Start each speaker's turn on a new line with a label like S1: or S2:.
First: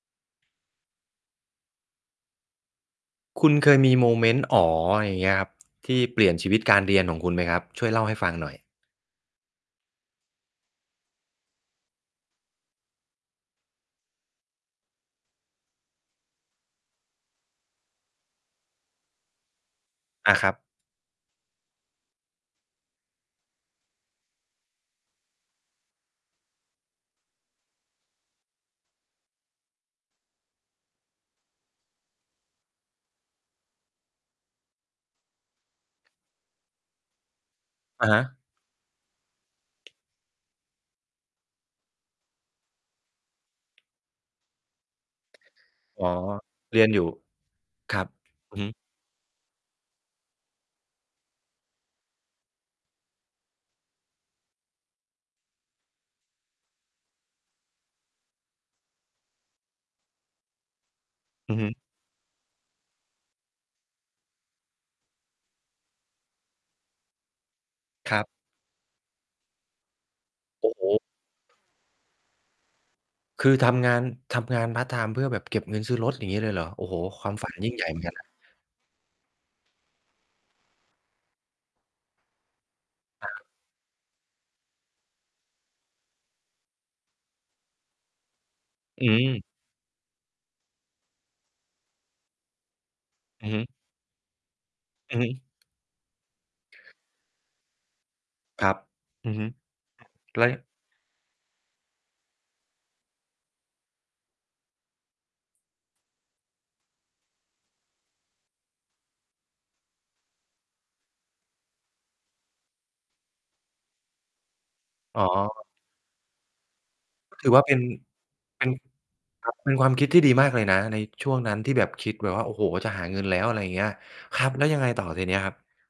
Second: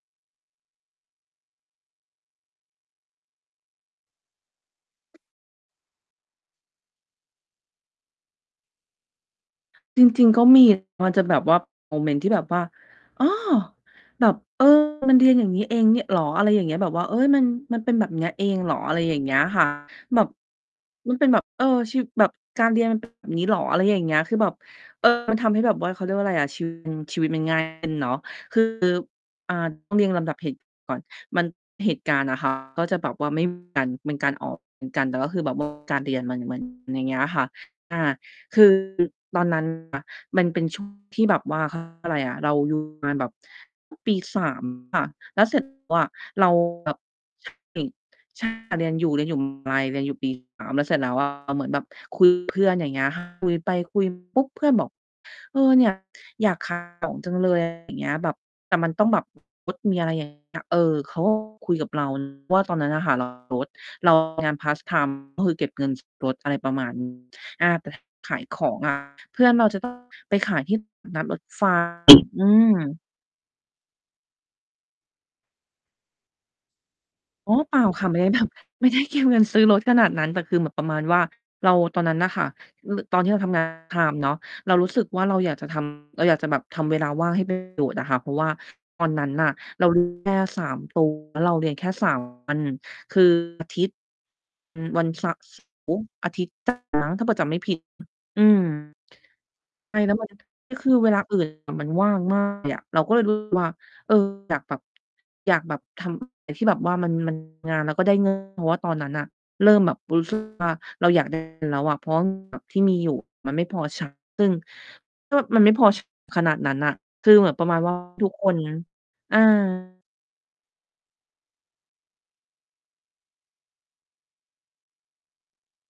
S1: คุณเคยมีโมเมนต์ "อ๋อ" อย่างเงี้ยครับ ที่เปลี่ยนชีวิตการเรียนของคุณไหมครับ ช่วยเล่าให้ฟังหน่อย?
S2: จริง ๆ ก็ มี มันจะแบบว่า โมเมนต์ที่แบบว่า อ้อ! แบบ เออ มันเรียนอย่างงี้เอง เงี้ย เหรอ? อะไรอย่างเงี้ย แบบว่า เฮ้ย มัน มันเป็นแบบเนี้ยเองเหรอ? อะไรอย่างเงี้ย ค่ะ แบบ
S1: อา ครับ
S2: มันเป็นแบบ เออ ชีวิต แบบการเรียน มันเป็น แบบนี้เหรอ? อะไรอย่างเงี้ย คือแบบ เออ มันทำให้แบบว่า เขาเรียกว่าไรอะ ชีวิตมัน ชีวิตมัน ง่าย ขึ้นเนาะ คือ อ่า ต้องเรียงลำดับเหตุก่อน มัน เหตุการณ์อะ ค่ะ ก็จะแบบว่า ไม่เหมือนกัน เป็นการออกเหมือนกัน แต่คือแบบ ว่า การเรียนมัน มัน อย่างเงี้ยค่ะ อ่า
S1: อะฮะ
S2: คือตอนนั้นค่ะ มันเป็น ช่วง ที่แบบว่า เขาเรียกว่า ไรอะ เรา อยู่มา แบบ ปี 3 ค่ะ แล้วเสร็จ แล้ว
S1: อ
S2: อ
S1: ๋อ
S2: ะ เรา
S1: เรียน
S2: แบบ
S1: อยู่
S2: ใช่
S1: ครับ
S2: ใช่
S1: อือฮ
S2: ค
S1: ึ
S2: ่ะ เรียนอยู่ เรียนอยู่ มหาลัย เรียนอยู่ ปี 3 แล้วเสร็จแล้ว อะ เหมือนแบบ คุยกับ เพื่อน อย่างเงี้ย ค่ะ คุยไป คุยมา ปุ๊บ เพื่อนบอก "เออ เนี่ย อยาก ขาย ของจัง เลย" อะไร อย่างเงี้ย แบบ แต่มันต้องแบบ มีรถ มีอะไรอย่างเงี้ย เออ เขาก็
S1: อือฮ
S2: คุ
S1: ึ
S2: ยกับ เรา ว่า ตอนนั้นน่ะค่ะ เรามี รถ เราทำงาน พาร์ต ไทม์ ก็คือเก็บเงิน ซื้อ รถ อะไรประมาณ นี้ อา แต่ถ้า
S1: ครับ
S2: ขายของ อะ เพื่อนเราจะ ต้อง ไปขาย
S1: โอ
S2: ท
S1: ้
S2: ี่
S1: โฮ
S2: ตลาดนัดรถ ไฟ อืม
S1: คือทำงาน ทำงานพาร์ตไทม์เพื่อแบบเก็บเงินซื้อรถ อย่างงี้เลยเหรอ? โอ้โฮ ความ ฝ
S2: อ
S1: ั
S2: ๋
S1: น
S2: อ
S1: ยิ่
S2: เป
S1: ง
S2: ล
S1: ใ
S2: ่
S1: หญ
S2: า
S1: ่เหมือ
S2: ค
S1: น
S2: ่ะ
S1: กัน
S2: ไม่
S1: น
S2: ไ
S1: ะ
S2: ด้ แบบ ไม่ได้เก็บเงิน ซื้อรถขนาดนั้น แต่คือเหมือนประมาณว่า เราตอนนั้นน่ะค่ะ ร ตอนท
S1: อ
S2: ี่เรา
S1: า
S2: ทำ งานพาร์ตไทม์ เนาะ เรารู้สึกว่า เราอยากจะ ทำ เราอยากจะแบบทำเวลาว่างให้ เป็น ประโยชน์อะค่ะ เพราะว่าต
S1: อื
S2: อนนั้น
S1: ม
S2: น่ะเรา เรียน แค่ 3 ตัว แล้วเราเรียนแค่ 3 วัน คือ
S1: อือฮึ
S2: อาทิตย์ อือ วัน
S1: อ
S2: ส
S1: ือ
S2: เ
S1: ฮ
S2: สา
S1: ึ
S2: ร์ อาทิตย์ จันทร์มั้ง ถ้าเผื่อจำไม่ผิด อื
S1: ครับ
S2: ม
S1: อือฮึ
S2: ใช่ แล้วมัน
S1: แล้ว ย
S2: ก็คือเวลา อื่นน่ะ มันว่าง มากเลยอะ เราก็เลย รู้สึก ว่า เออ อยากแบบ อยากแบบทำ อะไร ที่แบบว่ามัน มัน งานแล้วก็ได้ เงิน เพราะว่าตอนนั้นน่ะ เริ่มแบบรู้ สึกว่า เราอยาก ได้เงิน แล้วอะ เพราะว่า แบบ ที่มีอยู่มันไม่พอ ใช้ ซึ่ง
S1: อ๋
S2: ก็แบบมั
S1: อ
S2: นไม่พอ ใช้ ขนาดนั้นน่ะ คือ
S1: ก็ ถ
S2: เหม
S1: ื
S2: ื
S1: อ
S2: อน
S1: ว่
S2: ป
S1: า
S2: ระ
S1: เป
S2: ม
S1: ็
S2: า
S1: น
S2: ณ ว่า ทุกคน
S1: เป็น
S2: อา
S1: ครับ เป็นความคิดที่ดีมากเลยนะในช่วงนั้นที่แบบคิดแบบว่า โอ้โฮ จะหาเงินแล้ว อะไรเงี้ย ครับ แล้วยังไงต่อทีเนี้ยครับ?